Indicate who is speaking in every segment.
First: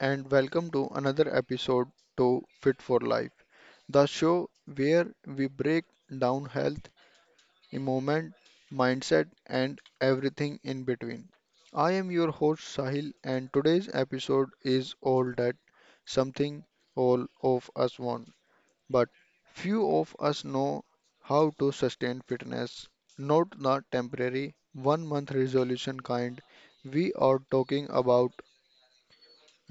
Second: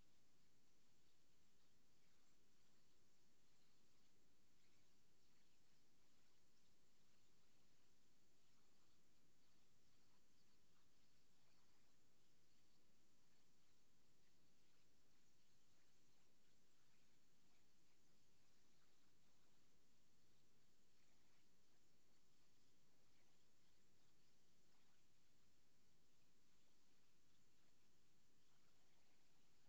Speaker 1: and welcome to another episode to Fit for Life, the show where we break down health, movement, mindset, and everything in between. I am your host Sahil, and today's episode is all that something all of us want, but few of us know how to sustain fitness, not the temporary one month resolution kind. We are talking about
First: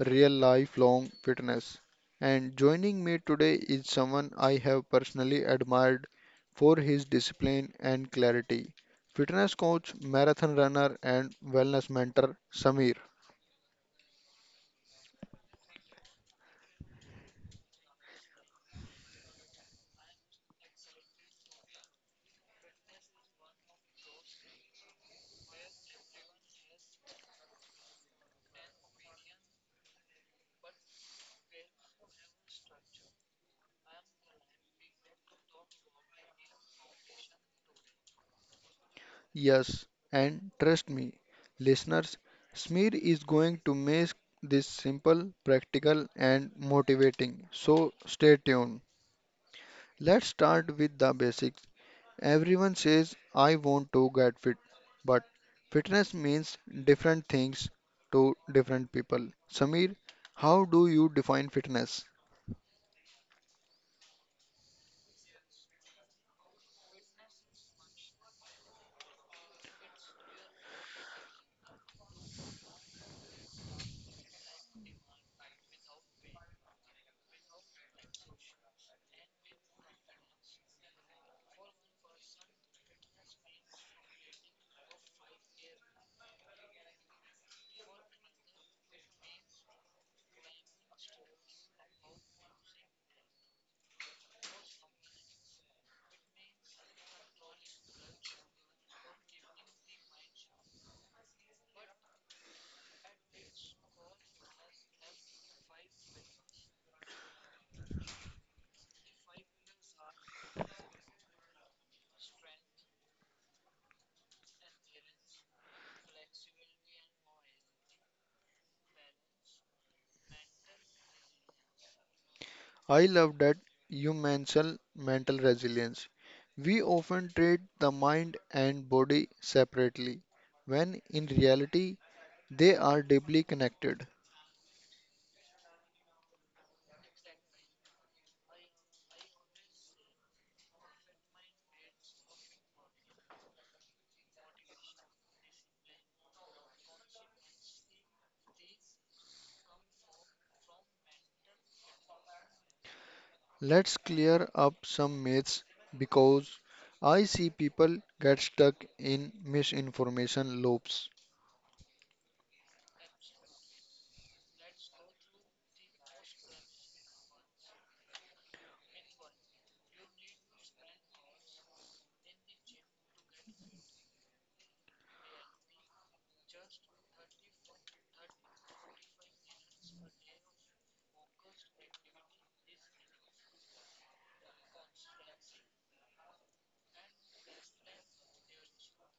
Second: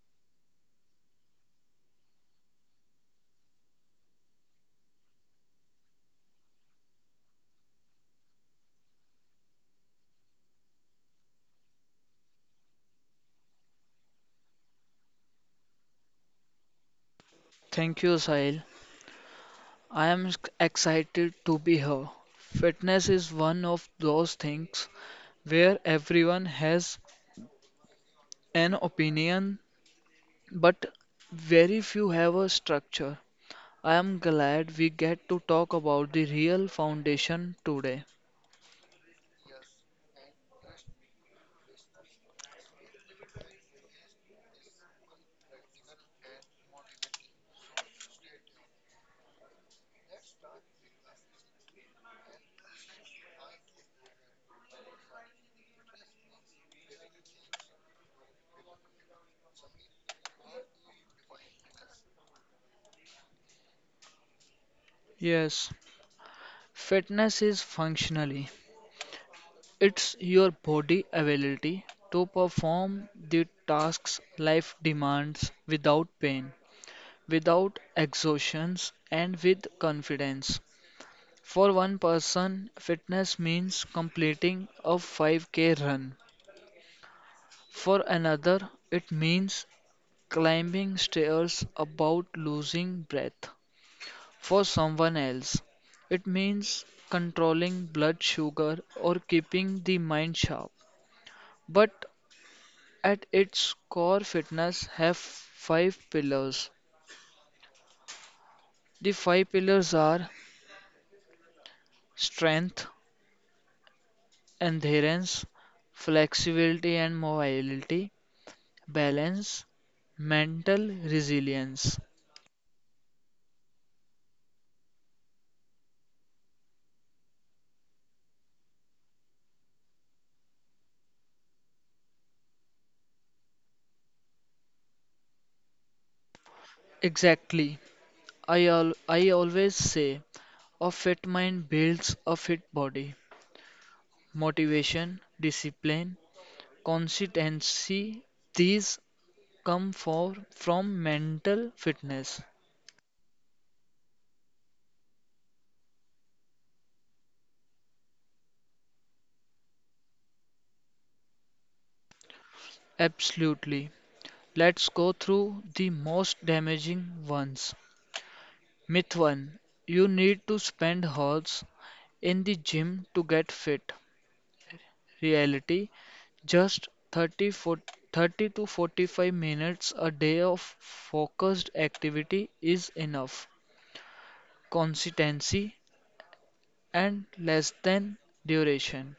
Speaker 1: real lifelong fitness. And joining me today is someone I have personally admired for his discipline and clarity. Fitness coach, marathon runner, and wellness mentor Samir.
Speaker 2: Thank you, Sahil. I am excited to be here. Fitness is one of those things where everyone has an opinion, but very few have a structure. I am glad we get to talk about the real foundation today.
Speaker 1: Yes, and trust me, listeners, Samir is going to make this simple, practical, and motivating. So stay tuned. Let's start with the basics. Everyone says, I want to get fit, but fitness means different things to different people. Samir, how do you define fitness?
Speaker 2: Yes, fitness is functionally, it's your body ability to perform the tasks life demands without pain, without exhaustion, and with confidence. For one person, fitness means completing a 5k run. For another, it means climbing stairs without losing breath. For someone else, it means controlling blood sugar or keeping the mind sharp. But at its core, fitness have five pillars. The five pillars are strength, adherence, flexibility and mobility, balance, mental resilience.
Speaker 1: I love that you mention mental resilience. We often treat the mind and body separately, when in reality, they are deeply connected.
Speaker 2: Exactly. I always say a fit mind builds a fit body. Motivation, discipline, consistency, these come from mental fitness.
Speaker 1: Let's clear up some myths because I see people get stuck in misinformation loops.
Speaker 2: Absolutely. Let's go through the most damaging ones. Myth 1: You need to spend hours in the gym to get fit. Reality: Just 30, 40 30 to 45 minutes a day of focused activity is enough. Consistency and less than duration.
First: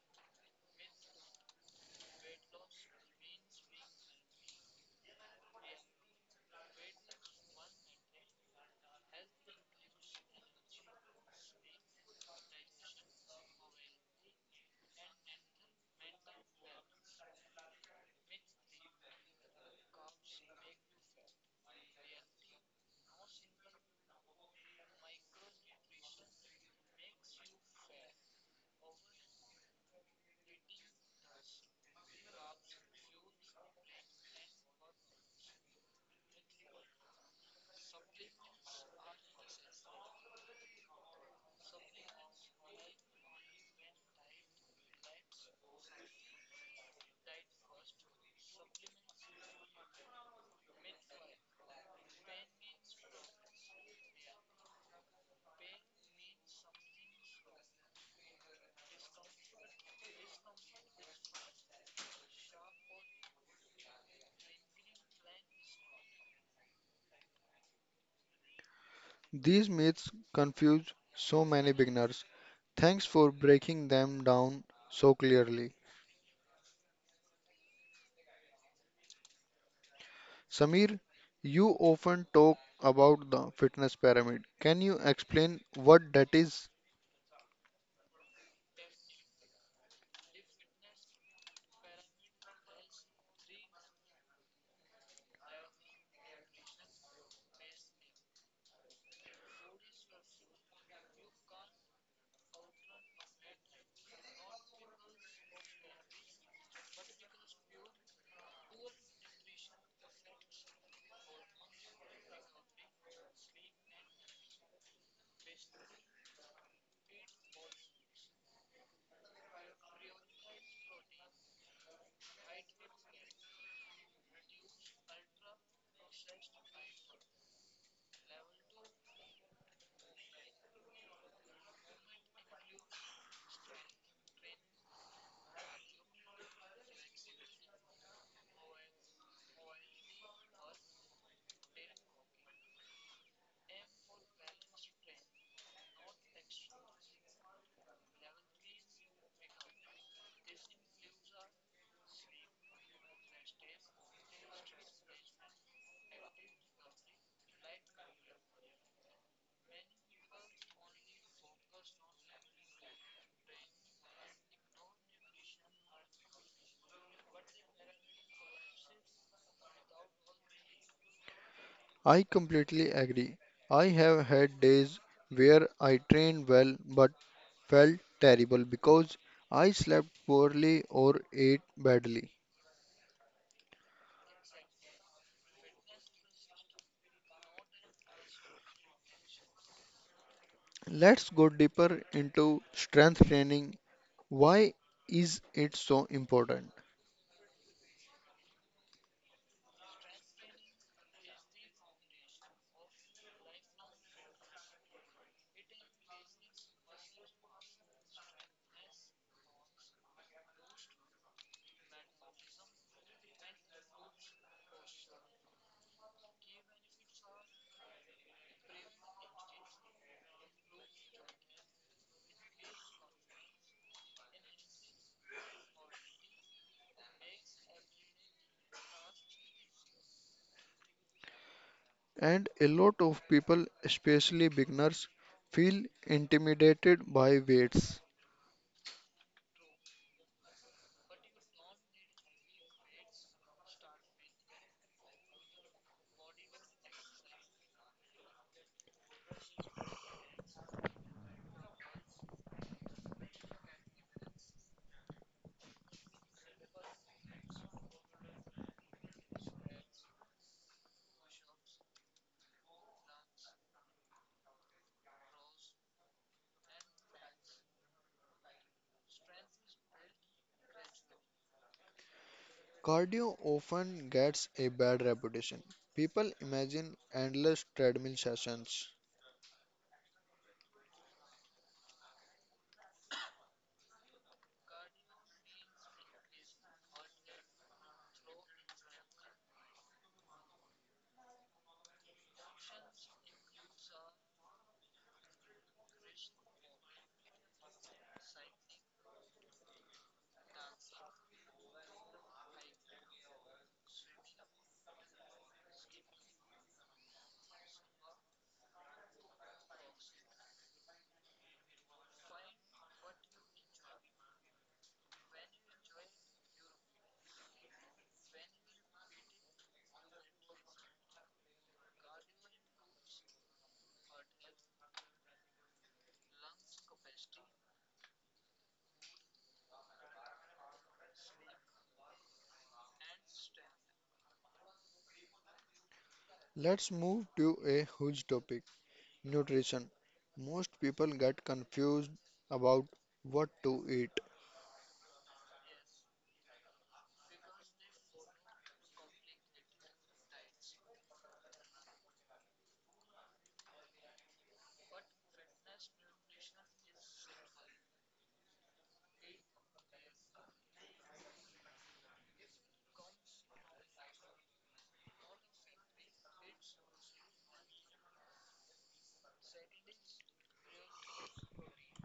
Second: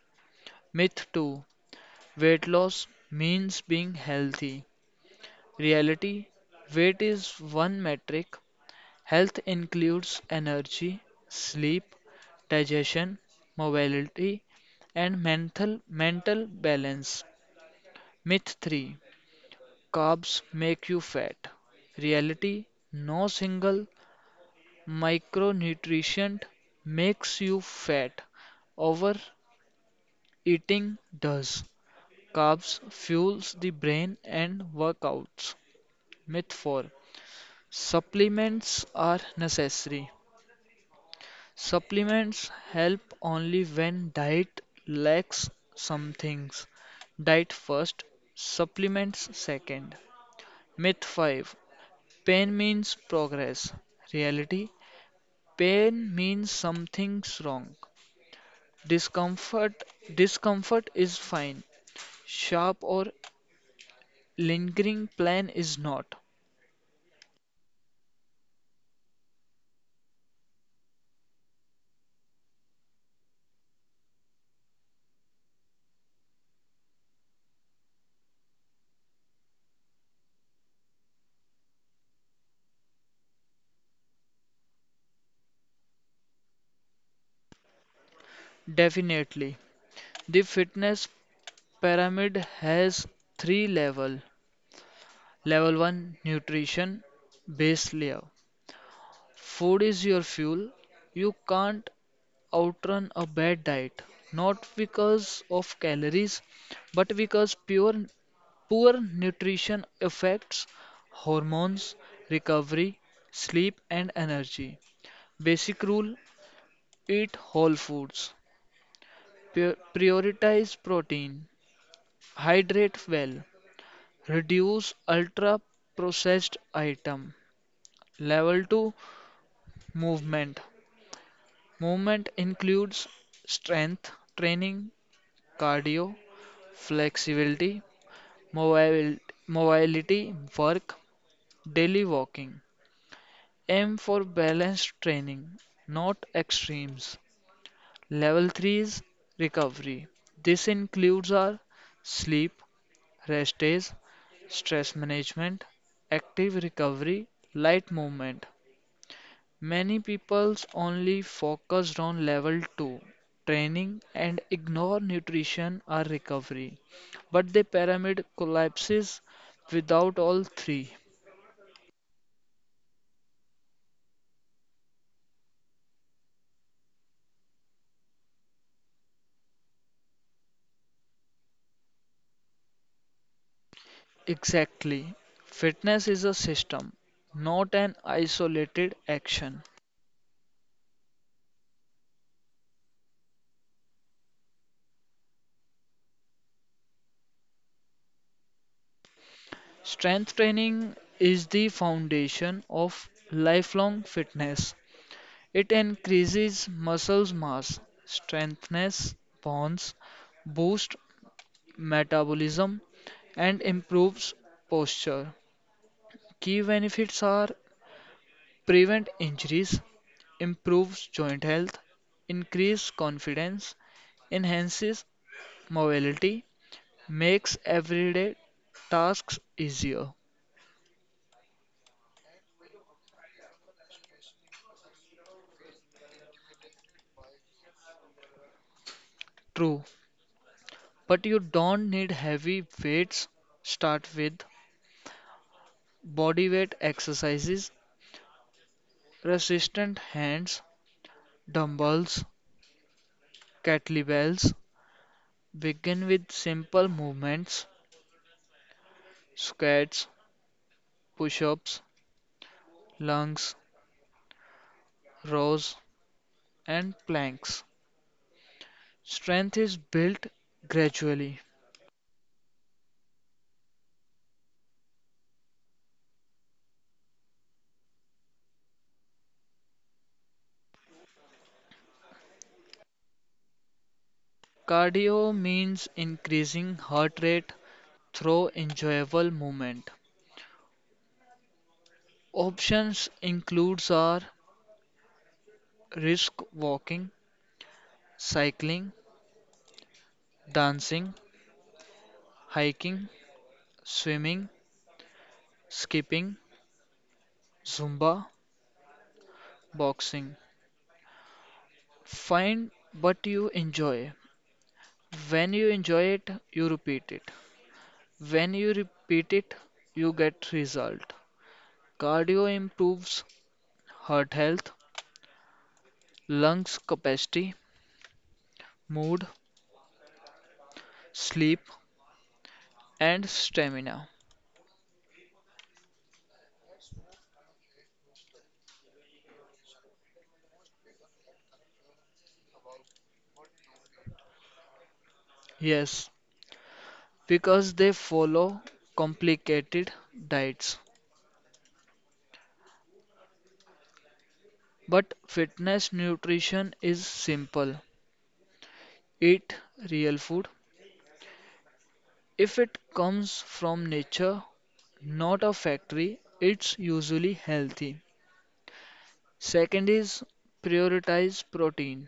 Speaker 2: Myth 2: Weight loss means being healthy. Reality: Weight is one metric. Health includes energy, sleep, digestion, mobility, and mental balance. Myth 3: Carbs make you fat. Reality, no single micronutrient makes you fat. Overeating does. Carbs fuels the brain and workouts. Myth 4: Supplements are necessary. Supplements help only when diet lacks some things. Diet first, supplements second. Myth 5: Pain means progress. Reality: Pain means something's wrong. Discomfort discomfort is fine. Sharp or lingering pain is not.
Speaker 1: These myths confuse so many beginners. Thanks for breaking them down so clearly. Samir, you often talk about the fitness pyramid. Can you explain what that is?
Speaker 2: Definitely. The fitness pyramid has three level. Level 1: nutrition, base layer. Food is your fuel. You can't outrun a bad diet, not because of calories, but because poor nutrition affects hormones, recovery, sleep, and energy. Basic rule: eat whole foods, prioritize protein, hydrate well, reduce ultra processed item. Level 2: movement. Movement includes strength training, cardio, flexibility, mobil- mobility work, daily walking. Aim for balanced training, not extremes. Level 3 is recovery. This includes our sleep, rest days, stress management, active recovery, light movement. Many peoples only focused on level two training and ignore nutrition or recovery, but the pyramid collapses without all three.
Speaker 1: I completely agree. I have had days where I trained well but felt terrible because I slept poorly or ate badly.
Speaker 2: Exactly. Fitness is a system, not an isolated action.
Speaker 1: Let's go deeper into strength training. Why is it so important?
Speaker 2: Strength training is the foundation of lifelong fitness. It increases muscle mass, strengthens bonds, boosts metabolism, and improves posture. Key benefits are prevent injuries, improves joint health, increase confidence, enhances mobility, makes everyday tasks easier.
Speaker 1: And a lot of people, especially beginners, feel intimidated by weights.
Speaker 2: True, but you don't need heavy weights. Start with body weight exercises, resistant hands, dumbbells, kettlebells. Begin with simple movements, squats, push ups, lunges, rows, and planks. Strength is built gradually.
Speaker 1: Cardio often gets a bad reputation. People imagine endless treadmill sessions.
Speaker 2: Cardio means increasing heart rate through enjoyable movement. Options includes are brisk walking, cycling, dancing, hiking, swimming, skipping, zumba, boxing. Find what you enjoy. When you enjoy it, you repeat it. When you repeat it, you get result. Cardio improves heart health, lungs capacity, mood, sleep, and stamina.
Speaker 1: Let's move to a huge topic, nutrition. Most people get confused about what to eat.
Speaker 2: Yes, because they follow complicated diets. But fitness nutrition is simple: eat real food. If it comes from nature, not a factory, it's usually healthy. Second is prioritize protein.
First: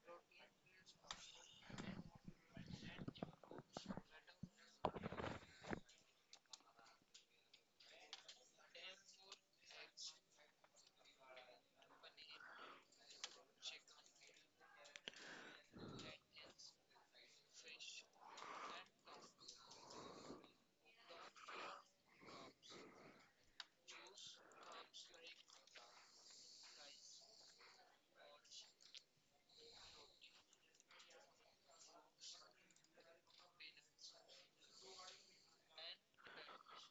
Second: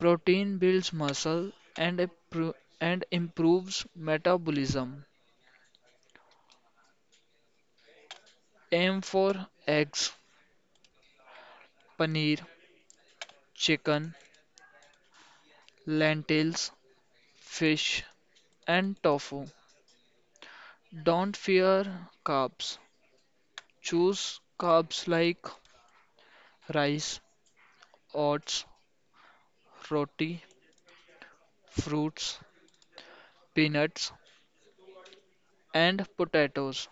Speaker 2: Protein builds muscle and, appro- and improves metabolism. Aim for eggs, paneer, chicken, lentils, fish, and tofu. Don't fear carbs. Choose carbs like rice, oats, roti, fruits, peanuts, and potatoes.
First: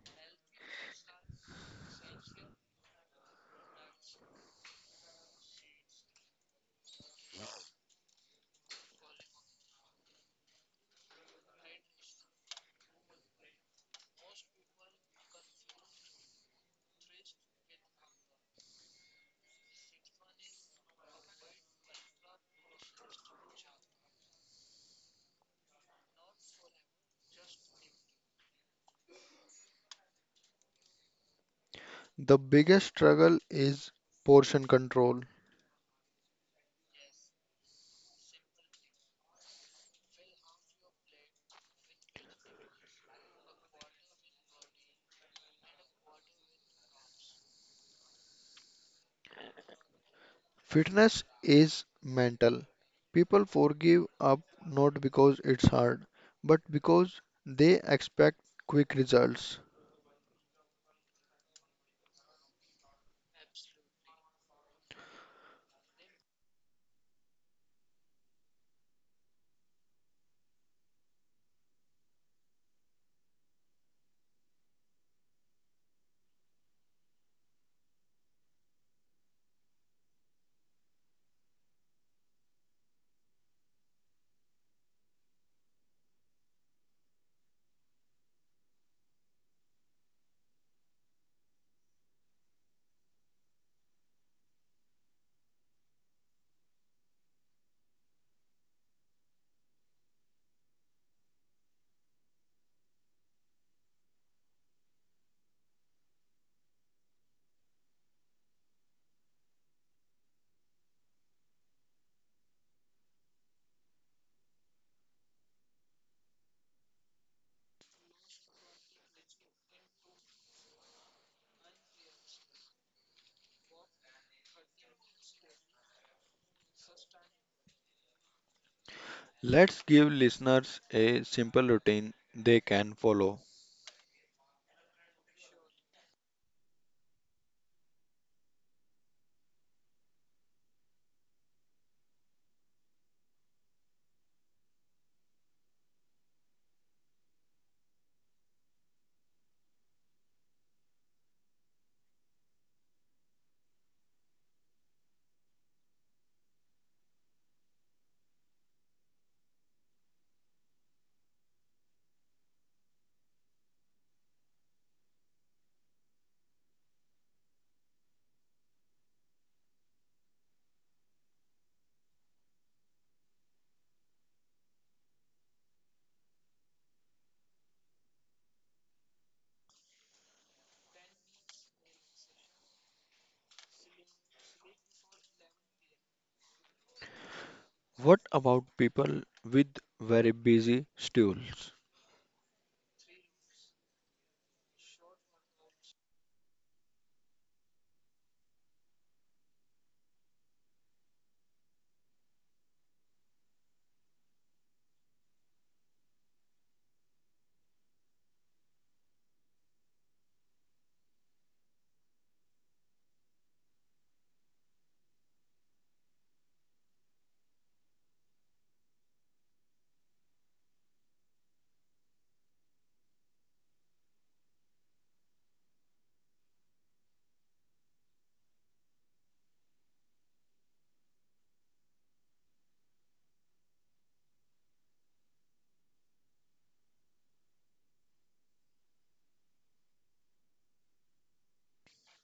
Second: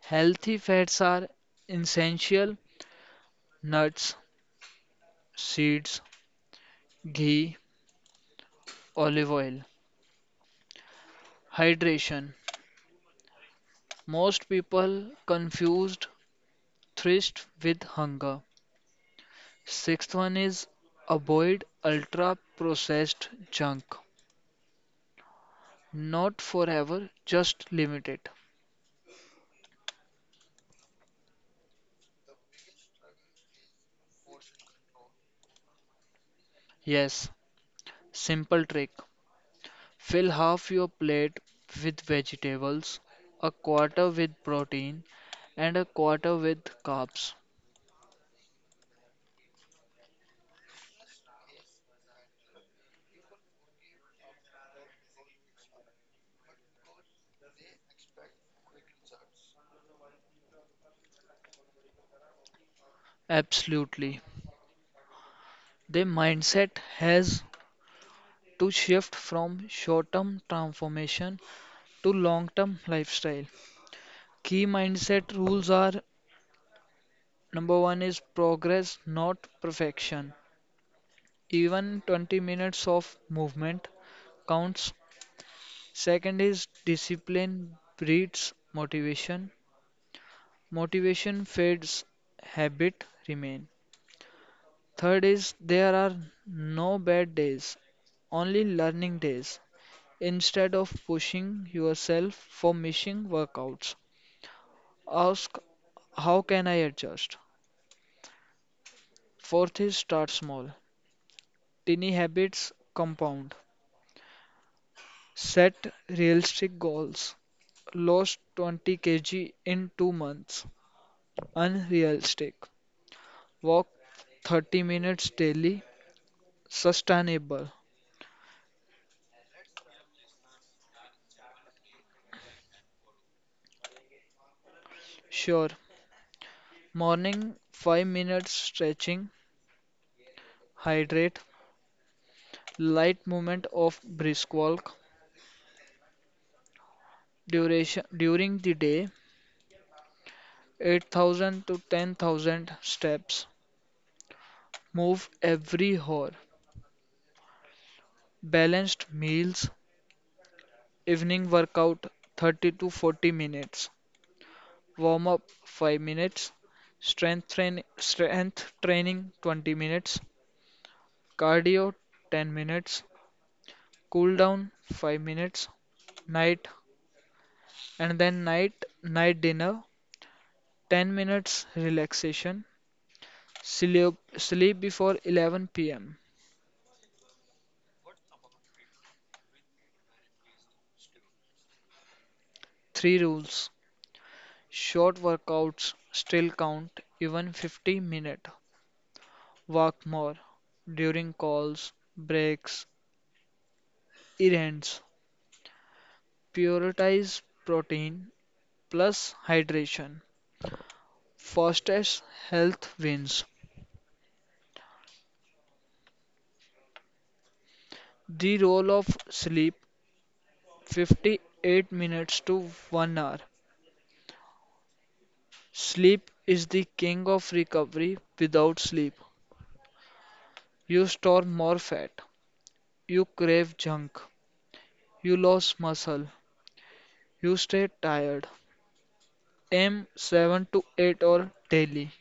Speaker 2: Healthy fats are essential: nuts, seeds, ghee, olive oil. Hydration. Most people confused thirst with hunger. Sixth one is avoid ultra processed junk. Not forever, just limit it.
Speaker 1: The biggest struggle is portion control.
Speaker 2: Yes, simple trick. Fill half your plate with vegetables, a quarter with protein, and a quarter with carbs.
Speaker 1: Fitness is mental. People forgive up not because it's hard, but because they expect quick results.
Speaker 2: Absolutely. The mindset has to shift from short term transformation to long term lifestyle. Key mindset rules are: Number one is progress, not perfection. Even 20 minutes of movement counts. Second is discipline breeds motivation. Motivation fades, habit remain. Third is there are no bad days, only learning days. Instead of pushing yourself for missing workouts, ask: how can I adjust? Fourth is start small. Tiny habits compound. Set realistic goals. Lost 20 kg in 2 months: unrealistic. Walk 30 minutes daily: sustainable.
Speaker 1: Let's give listeners a simple routine they can follow.
Speaker 2: Sure. Morning: 5 minutes stretching. Hydrate. Light movement of brisk walk. Duration during the day: 8,000 to 10,000 steps. Move every hour. Balanced meals. Evening workout: 30 to 40 minutes. Warm up 5 minutes, strength training 20 minutes, cardio 10 minutes, cool down 5 minutes. Night, and then night dinner, 10 minutes relaxation, sleep before 11 p.m.
Speaker 1: What about people with very busy schedules?
Speaker 2: Three rules. Short workouts still count, even 50 minute. Walk more during calls, breaks, errands. Prioritize protein plus hydration: fastest health wins. The role of sleep: 58 minutes to 1 hour. Sleep is the king of recovery. Without sleep, you store more fat, you crave junk, you lose muscle, you stay tired. Aim 7 to 8 hours daily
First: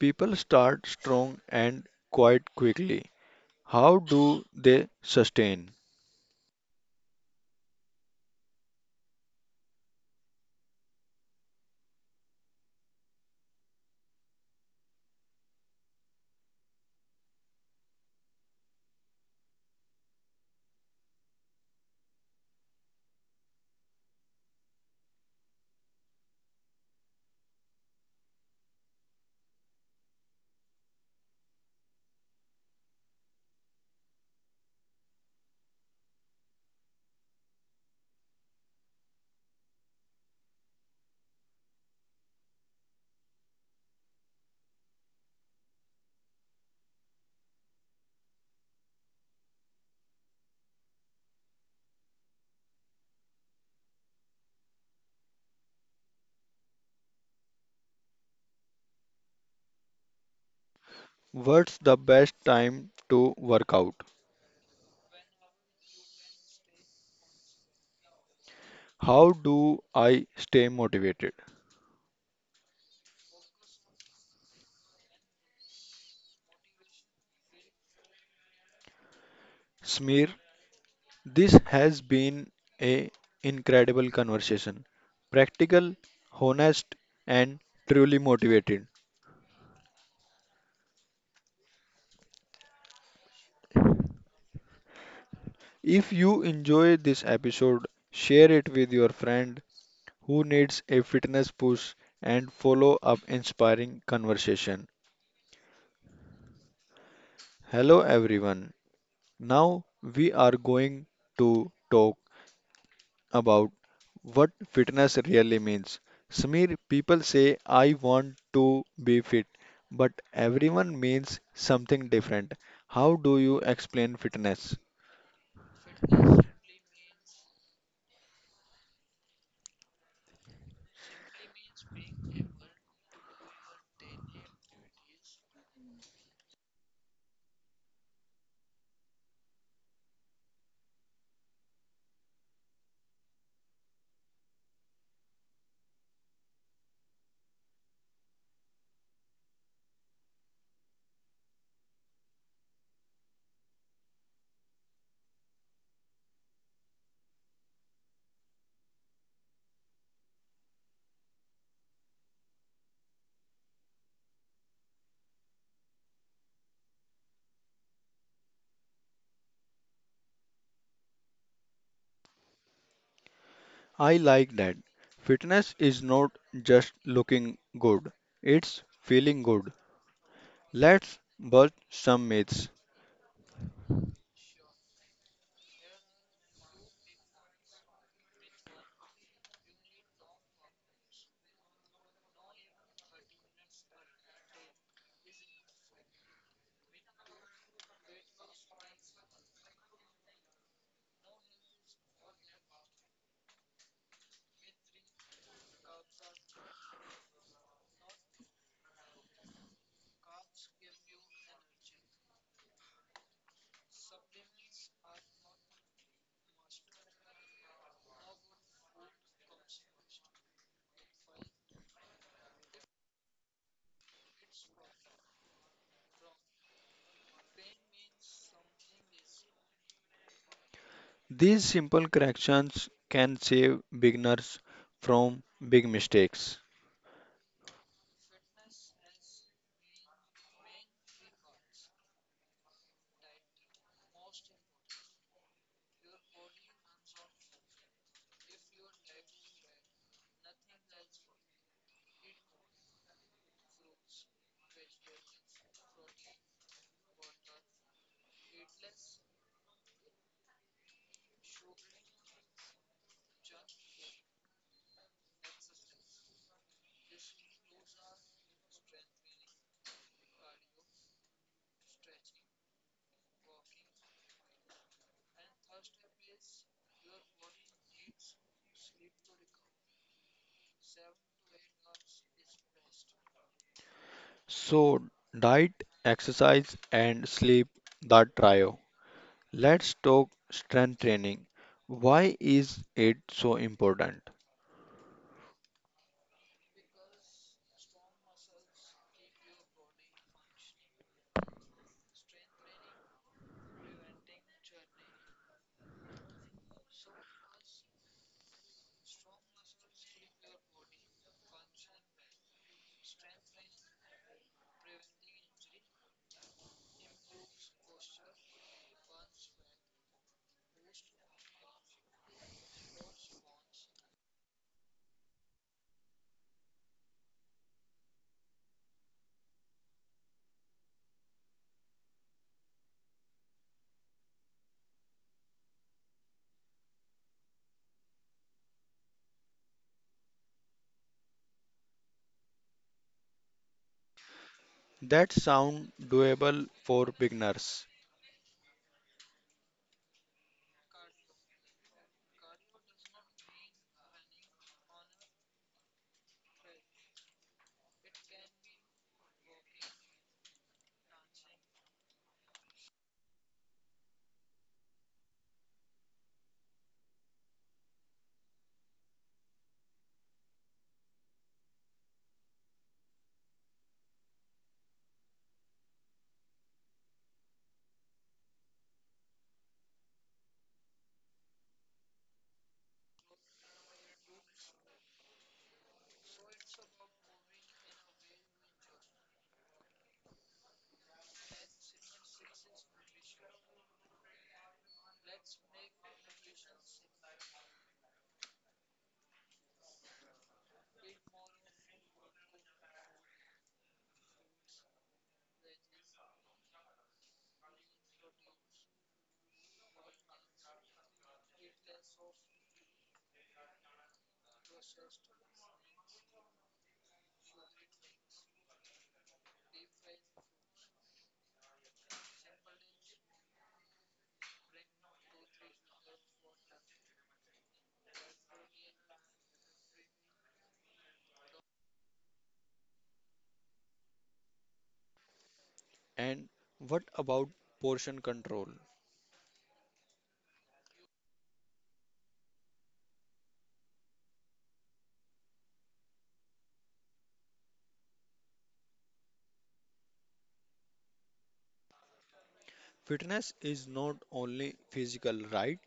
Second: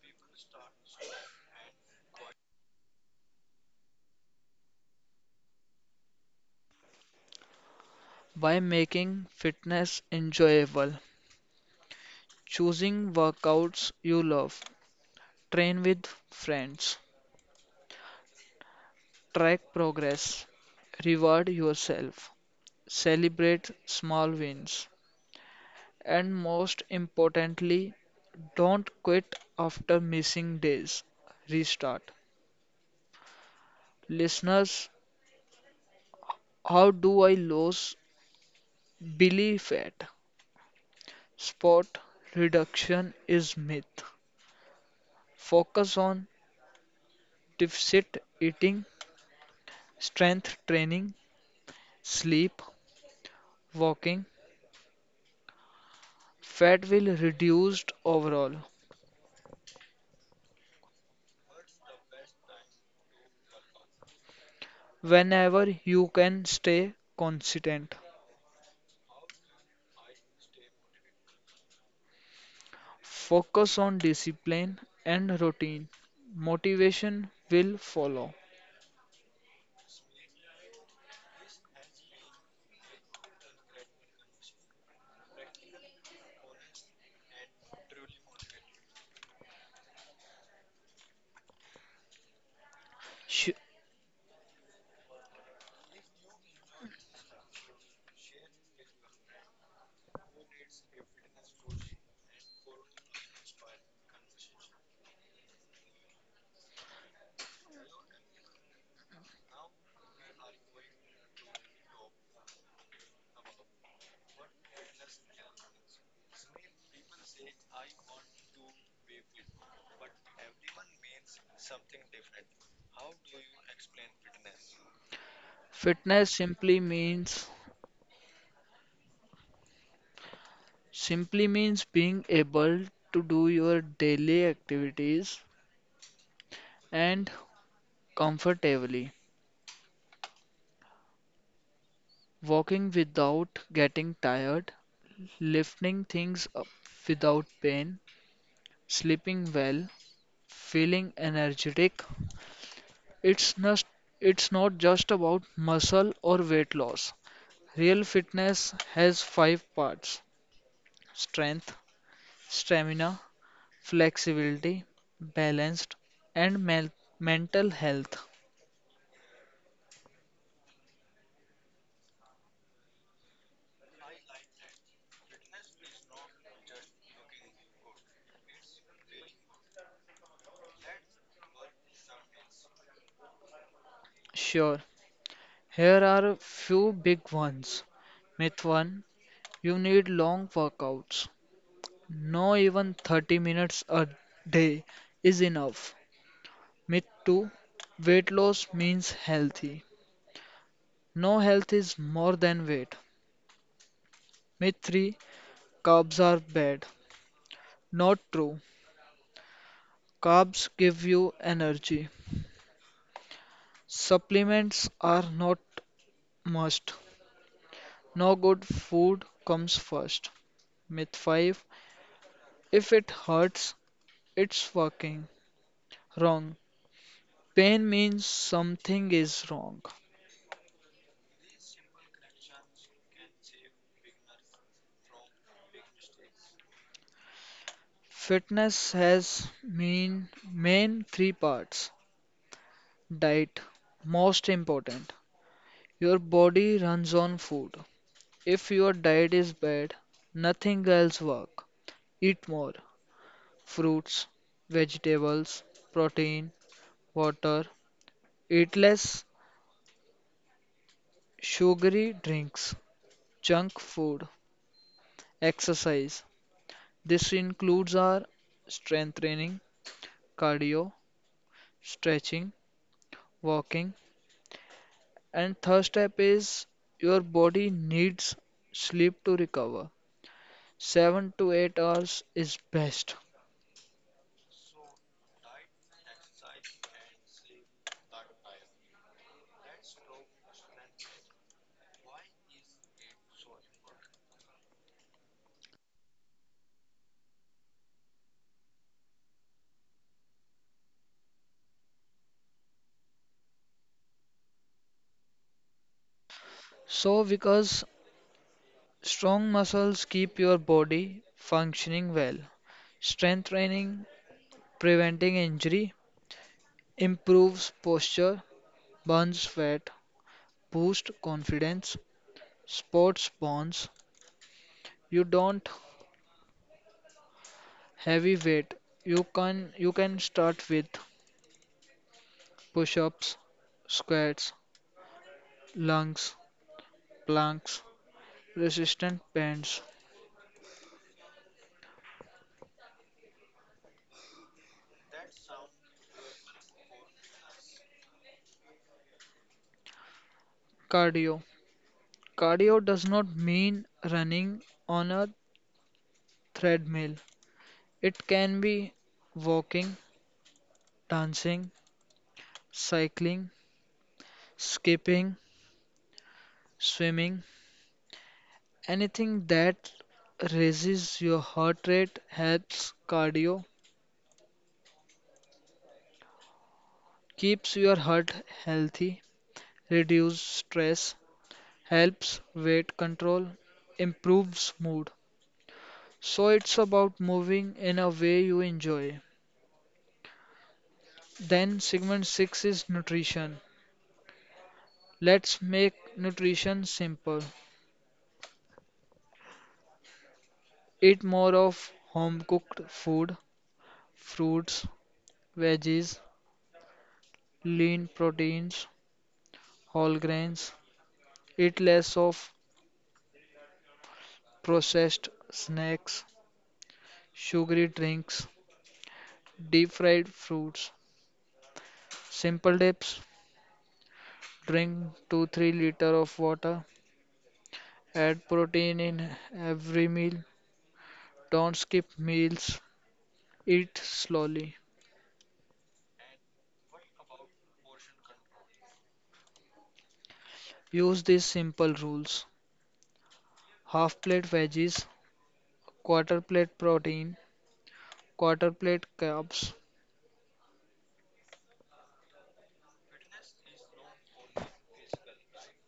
Speaker 1: People start strong and quite quickly. How do they sustain?
Speaker 2: by making fitness enjoyable, choosing workouts you love, train with friends, track progress, reward yourself, celebrate small wins, and most importantly, don't quit after missing days. Restart. Listeners, how do I lose belief at sport reduction is myth? Focus on deficit eating, strength training, sleep, walking. Fat will reduced overall.
Speaker 1: What's the best time to work out?
Speaker 2: Whenever you can stay consistent,
Speaker 1: How do I stay motivated?
Speaker 2: focus on discipline and routine. Motivation will follow.
Speaker 1: Smear, this has been a incredible conversation. Practical, honest, and truly motivated.
Speaker 2: Sh-
Speaker 1: If you enjoy this episode, share it with your friend who needs a fitness push and follow up inspiring conversation. Hello everyone. Now we are going to talk about what fitness really means. Samir, people say, I want to be fit, but everyone means something different. How do you explain fitness?
Speaker 2: Fitness simply means being able to do your daily activities and comfortably, walking without getting tired, lifting things up without pain, sleeping well, feeling energetic. It's not, it's not just about muscle or weight loss. Real fitness has five parts: strength, stamina, flexibility, balanced, and mental health.
Speaker 1: I like that. Fitness is not just looking good, it's feeling good. Let's bust some myths.
Speaker 2: Sure, here are a few big ones. Myth 1: You need long workouts. No, even 30 minutes a day is enough. Myth 2: Weight loss means healthy. No, health is more than weight. Myth 3: carbs are bad. Not true. Carbs give you energy. Supplements are not must. No, good food comes first. Myth 5: If it hurts, it's working. Wrong. Pain means something is wrong.
Speaker 1: These simple corrections can save beginners from big mistakes.
Speaker 2: Fitness has mean main three parts. Diet, most important. Your body runs on food. If your diet is bad, nothing else work. Eat more: fruits, vegetables, protein, water. Eat less sugary drinks, junk food. Exercise. This includes our strength training, cardio, stretching, walking, and third step is your body needs sleep to recover. 7 to 8 hours is best.
Speaker 1: So, diet, exercise, and sleep, that trio. Let's talk strength training. Why is it so important?
Speaker 2: So, because strong muscles keep your body functioning well, strength training preventing injury, improves posture, burns fat, boosts confidence, sports bonds. You don't heavy weight. You can start with push-ups, squats, lunges, planks, resistant bands.
Speaker 1: That sound doable for beginners.
Speaker 2: Cardio. Cardio does not mean running on a treadmill. It can be walking, dancing, cycling, skipping, swimming. Anything that raises your heart rate helps. Cardio keeps your heart healthy, reduces stress, helps weight control, improves mood. So it's about moving in a way you enjoy. Then segment 6 is nutrition. Let's make nutrition simple. Eat more of home cooked food, fruits, veggies, lean proteins, whole grains. Eat less of processed snacks, sugary drinks, deep fried fruits, simple dips. Drink 2 3 liter of water. Add protein in every meal. Don't skip meals. Eat slowly.
Speaker 1: And what about portion control?
Speaker 2: Use these simple rules: half plate veggies, quarter plate protein, quarter plate carbs.
Speaker 1: Fitness is not only physical, right?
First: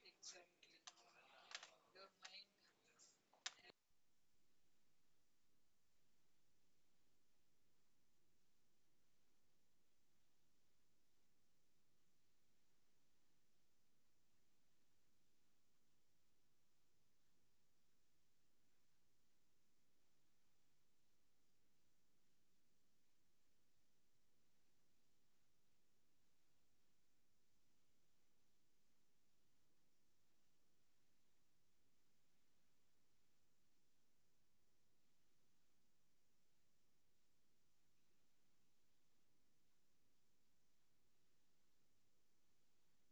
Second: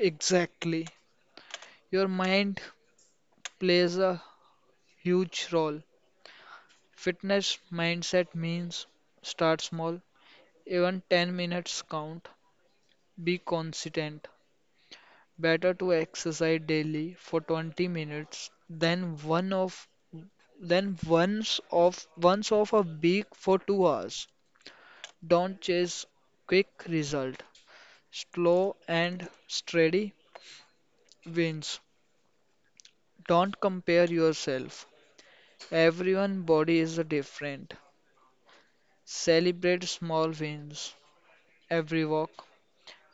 Speaker 2: Exactly. Your mind plays a huge role. Fitness mindset means start small. Even 10 minutes count. Be consistent. Better to exercise daily for 20 minutes than one of than once of a week for 2 hours. Don't chase quick result. Slow and steady wins. Don't compare yourself. Everyone body is different. Celebrate small wins. Every walk,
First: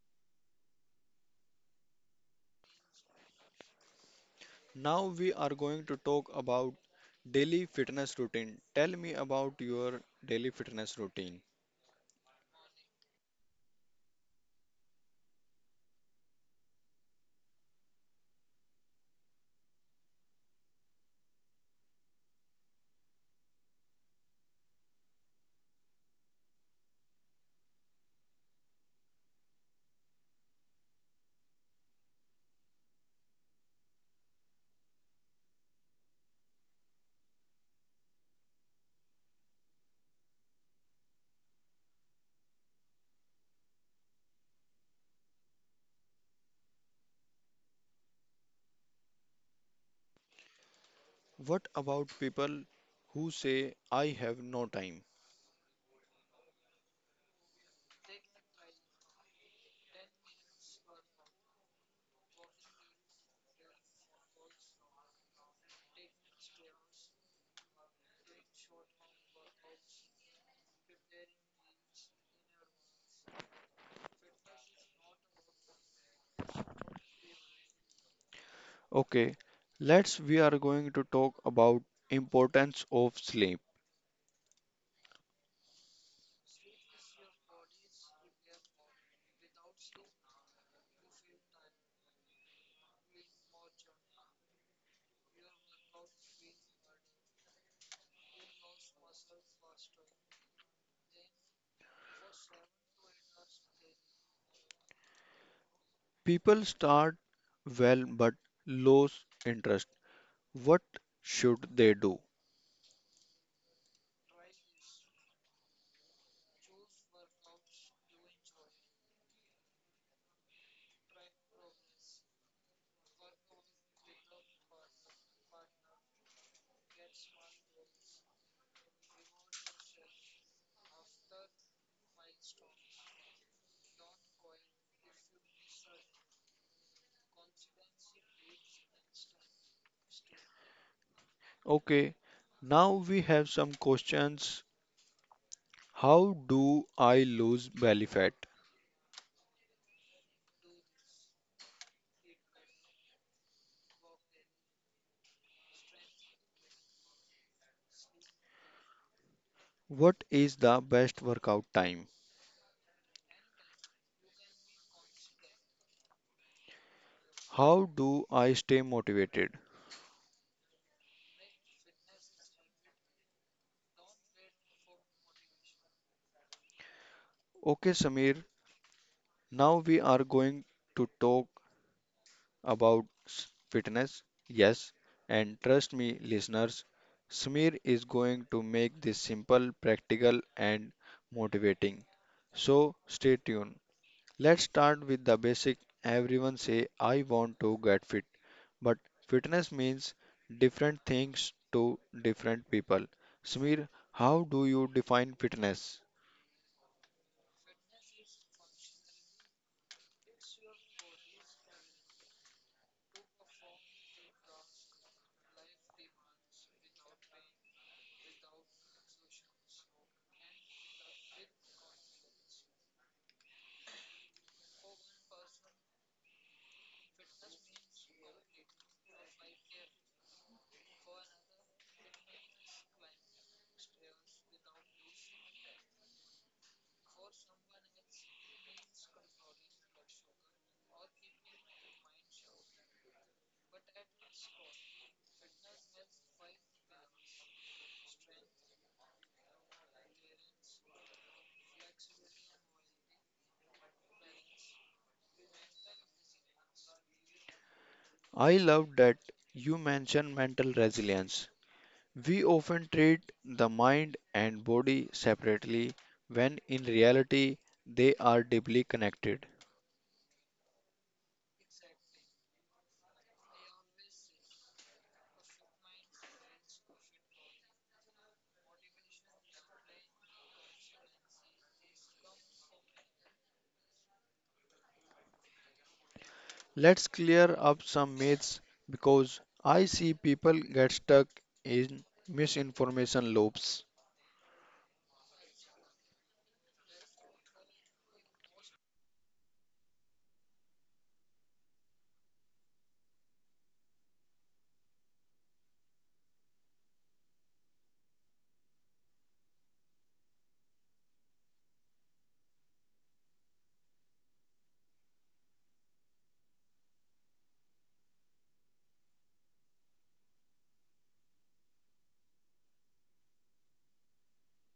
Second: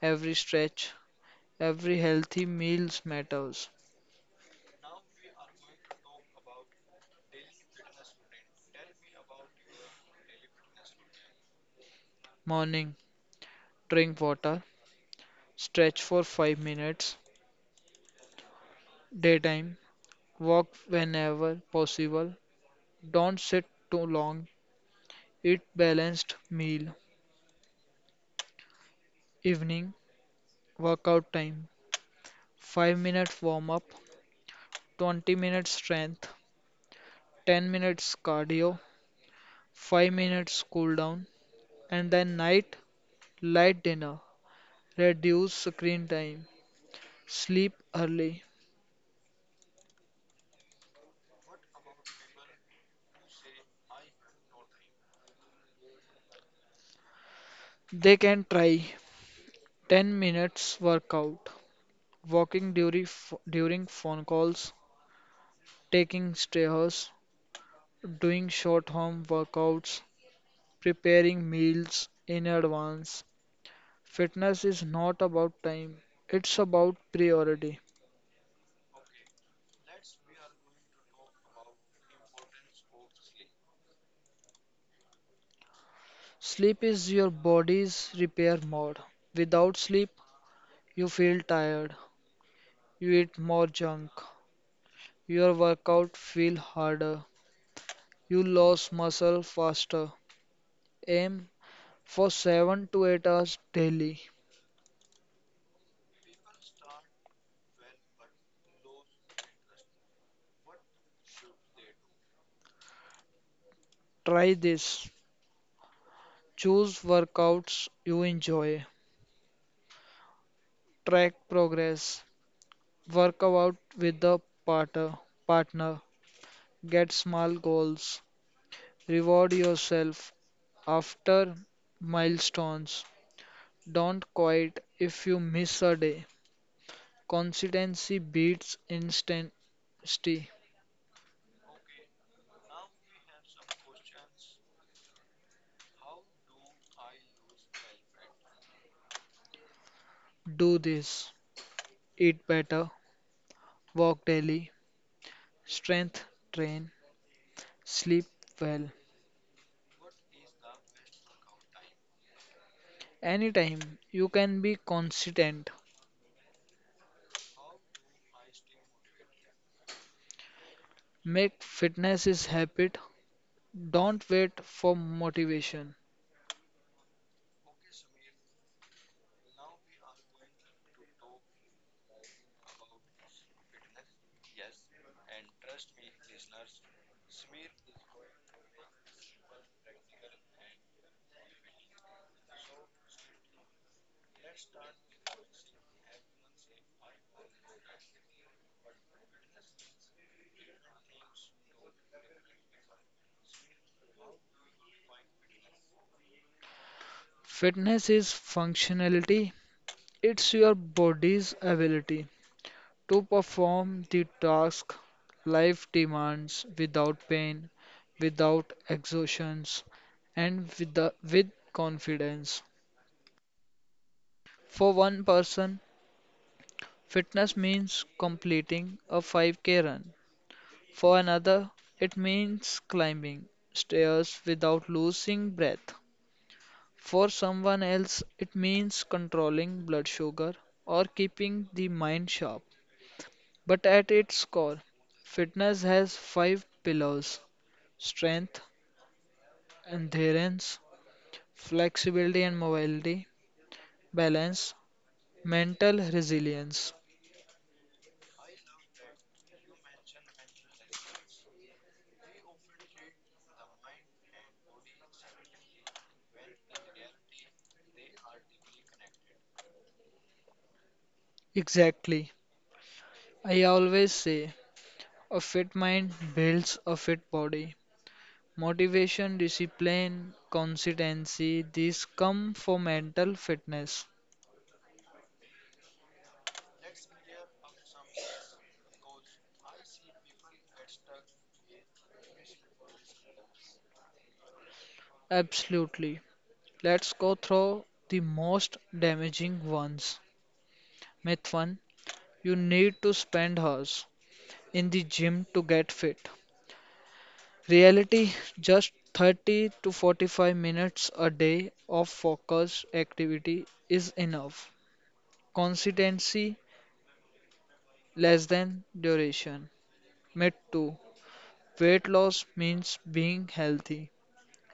Speaker 2: every stretch, every healthy meals matters.
Speaker 1: Now we are going to talk about daily fitness routine. Tell me about your daily fitness routine.
Speaker 2: Morning: drink water, stretch for 5 minutes. Daytime: walk whenever possible, don't sit too long, eat balanced meal. Evening, workout time: 5 minutes warm up, 20 minutes strength, 10 minutes cardio, 5 minutes cool down. And then night: light dinner, reduce screen time, sleep early.
Speaker 1: What about people who say I have no time?
Speaker 2: They can try 10 minutes workout, walking during phone calls, taking stairs, doing short home workouts, preparing meals in advance. Fitness is not about time, it's about priority.
Speaker 1: Okay, let's we are going to talk about importance of sleep.
Speaker 2: Sleep is your body's repair mode. Without sleep, you feel tired, you eat more junk, your workout feel harder, you lose muscle faster. Aim for 7 to 8 hours daily.
Speaker 1: People start well but lose interest. What should they do?
Speaker 2: Try this. Choose workouts you enjoy, track progress, work out with the partner, partner, get small goals, reward yourself after milestones. Don't quit if you miss a day. Consistency beats instancy.
Speaker 1: Okay, now we have some questions. How do I lose belly fat?
Speaker 2: Do this. Eat better, walk daily, strength train, sleep well.
Speaker 1: What is the best workout time?
Speaker 2: Anytime you can be consistent.
Speaker 1: How do I stay motivated?
Speaker 2: Make fitness is habit. Don't wait for motivation.
Speaker 1: Okay, Samir, now we are going to talk about fitness. Yes, and trust me, listeners, Smear is going to make this simple, practical, and motivating. So stay tuned. Let's start with the basic. Everyone say, I want to get fit. But fitness means different things to different people. Smear, how do you define fitness?
Speaker 2: Fitness is functionality, it's your body's ability to perform the task life demands without pain, without exhaustions, and with confidence. For one person, fitness means completing a 5k run. For another, it means climbing stairs without losing breath. For someone else, it means controlling blood sugar or keeping the mind sharp. But at its core, fitness has five pillars: strength, endurance, flexibility and mobility, balance, mental resilience.
Speaker 1: I love that you mention mental resilience. We often treat the mind and body separately when in reality they are deeply connected.
Speaker 2: Exactly. I always say a fit mind builds a fit body. Motivation, discipline, consistency, these come for mental fitness.
Speaker 1: Let's clear up some myths because I see people get stuck in misinformation loops.
Speaker 2: Absolutely. Let's go through the most damaging ones. Myth 1: You need to spend hours in the gym to get fit. Reality: just 30 to 45 minutes a day of focused activity is enough. Consistency less than duration. Myth 2: Weight loss means being healthy.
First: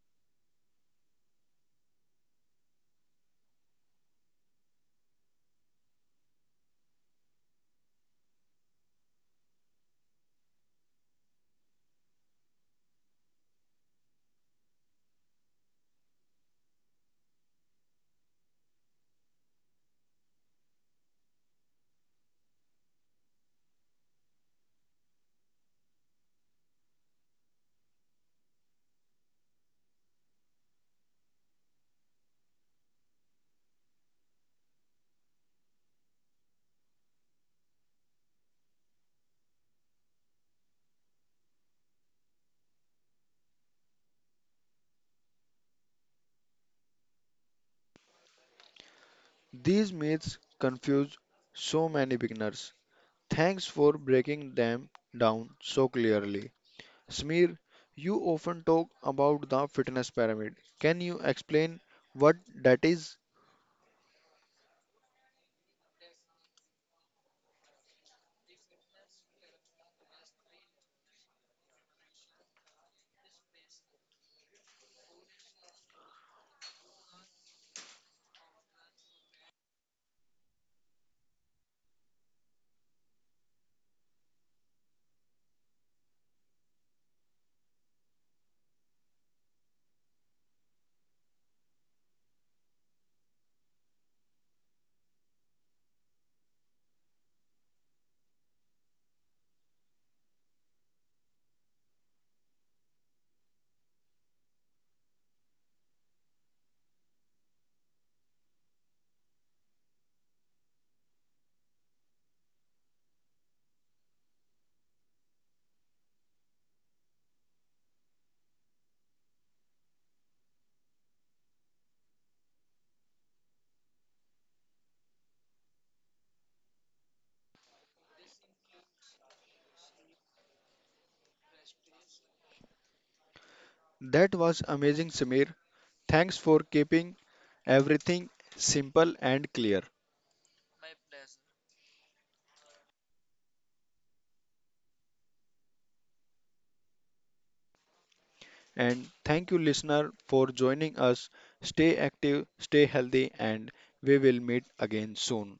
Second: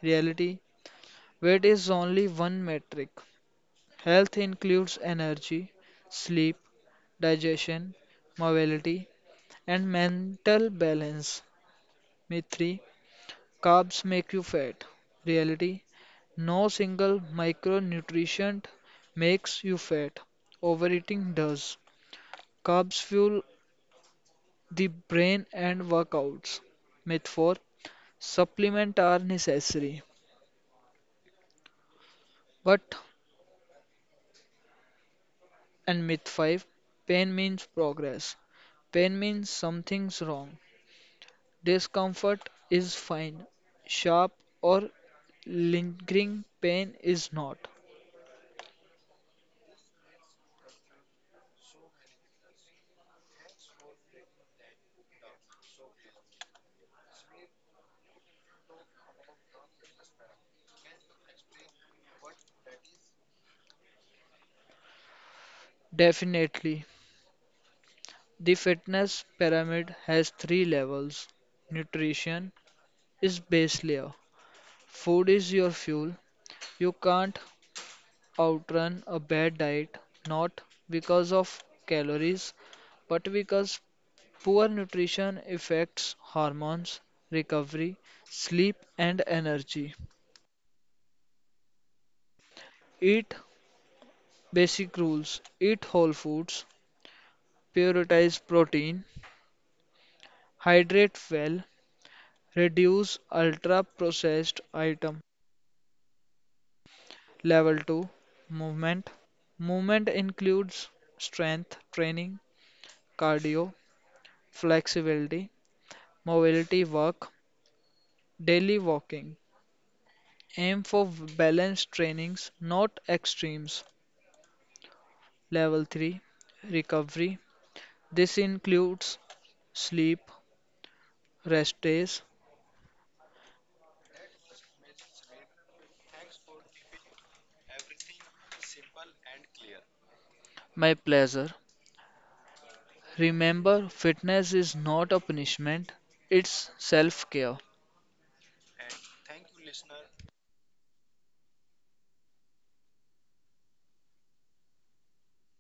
Speaker 2: Reality: Weight is only one metric. Health includes energy, sleep, digestion, mobility, and mental balance. Myth 3: Carbs make you fat. Reality: No single micronutrient makes you fat. Overeating does. Carbs fuel the brain and workouts. Myth 4: Supplements are necessary. But, and myth 5: Pain means progress. Pain means something's wrong. Discomfort is fine, sharp or lingering pain is not.
Speaker 1: These myths confuse so many beginners. Thanks for breaking them down so clearly. Smir, you often talk about the fitness pyramid. Can you explain what that is?
Speaker 2: Definitely. The fitness pyramid has three levels. Nutrition is base layer. Food is your fuel. You can't outrun a bad diet, not because of calories, but because poor nutrition affects hormones, recovery, sleep, and energy. Eat basic rules. Eat whole foods. Prioritize protein. Hydrate well. Reduce ultra processed item. Level 2: Movement. Movement includes strength training, cardio, flexibility, mobility work, daily walking. Aim for balanced trainings, not extremes. Level 3: Recovery. This includes sleep, rest days,
Speaker 1: That was amazing, Smir. Thanks for keeping everything simple and clear.
Speaker 2: my pleasure. Remember, fitness is not a punishment, it's self care.
Speaker 1: And thank you, listener, for joining us. Stay active, stay healthy, and we will meet again soon.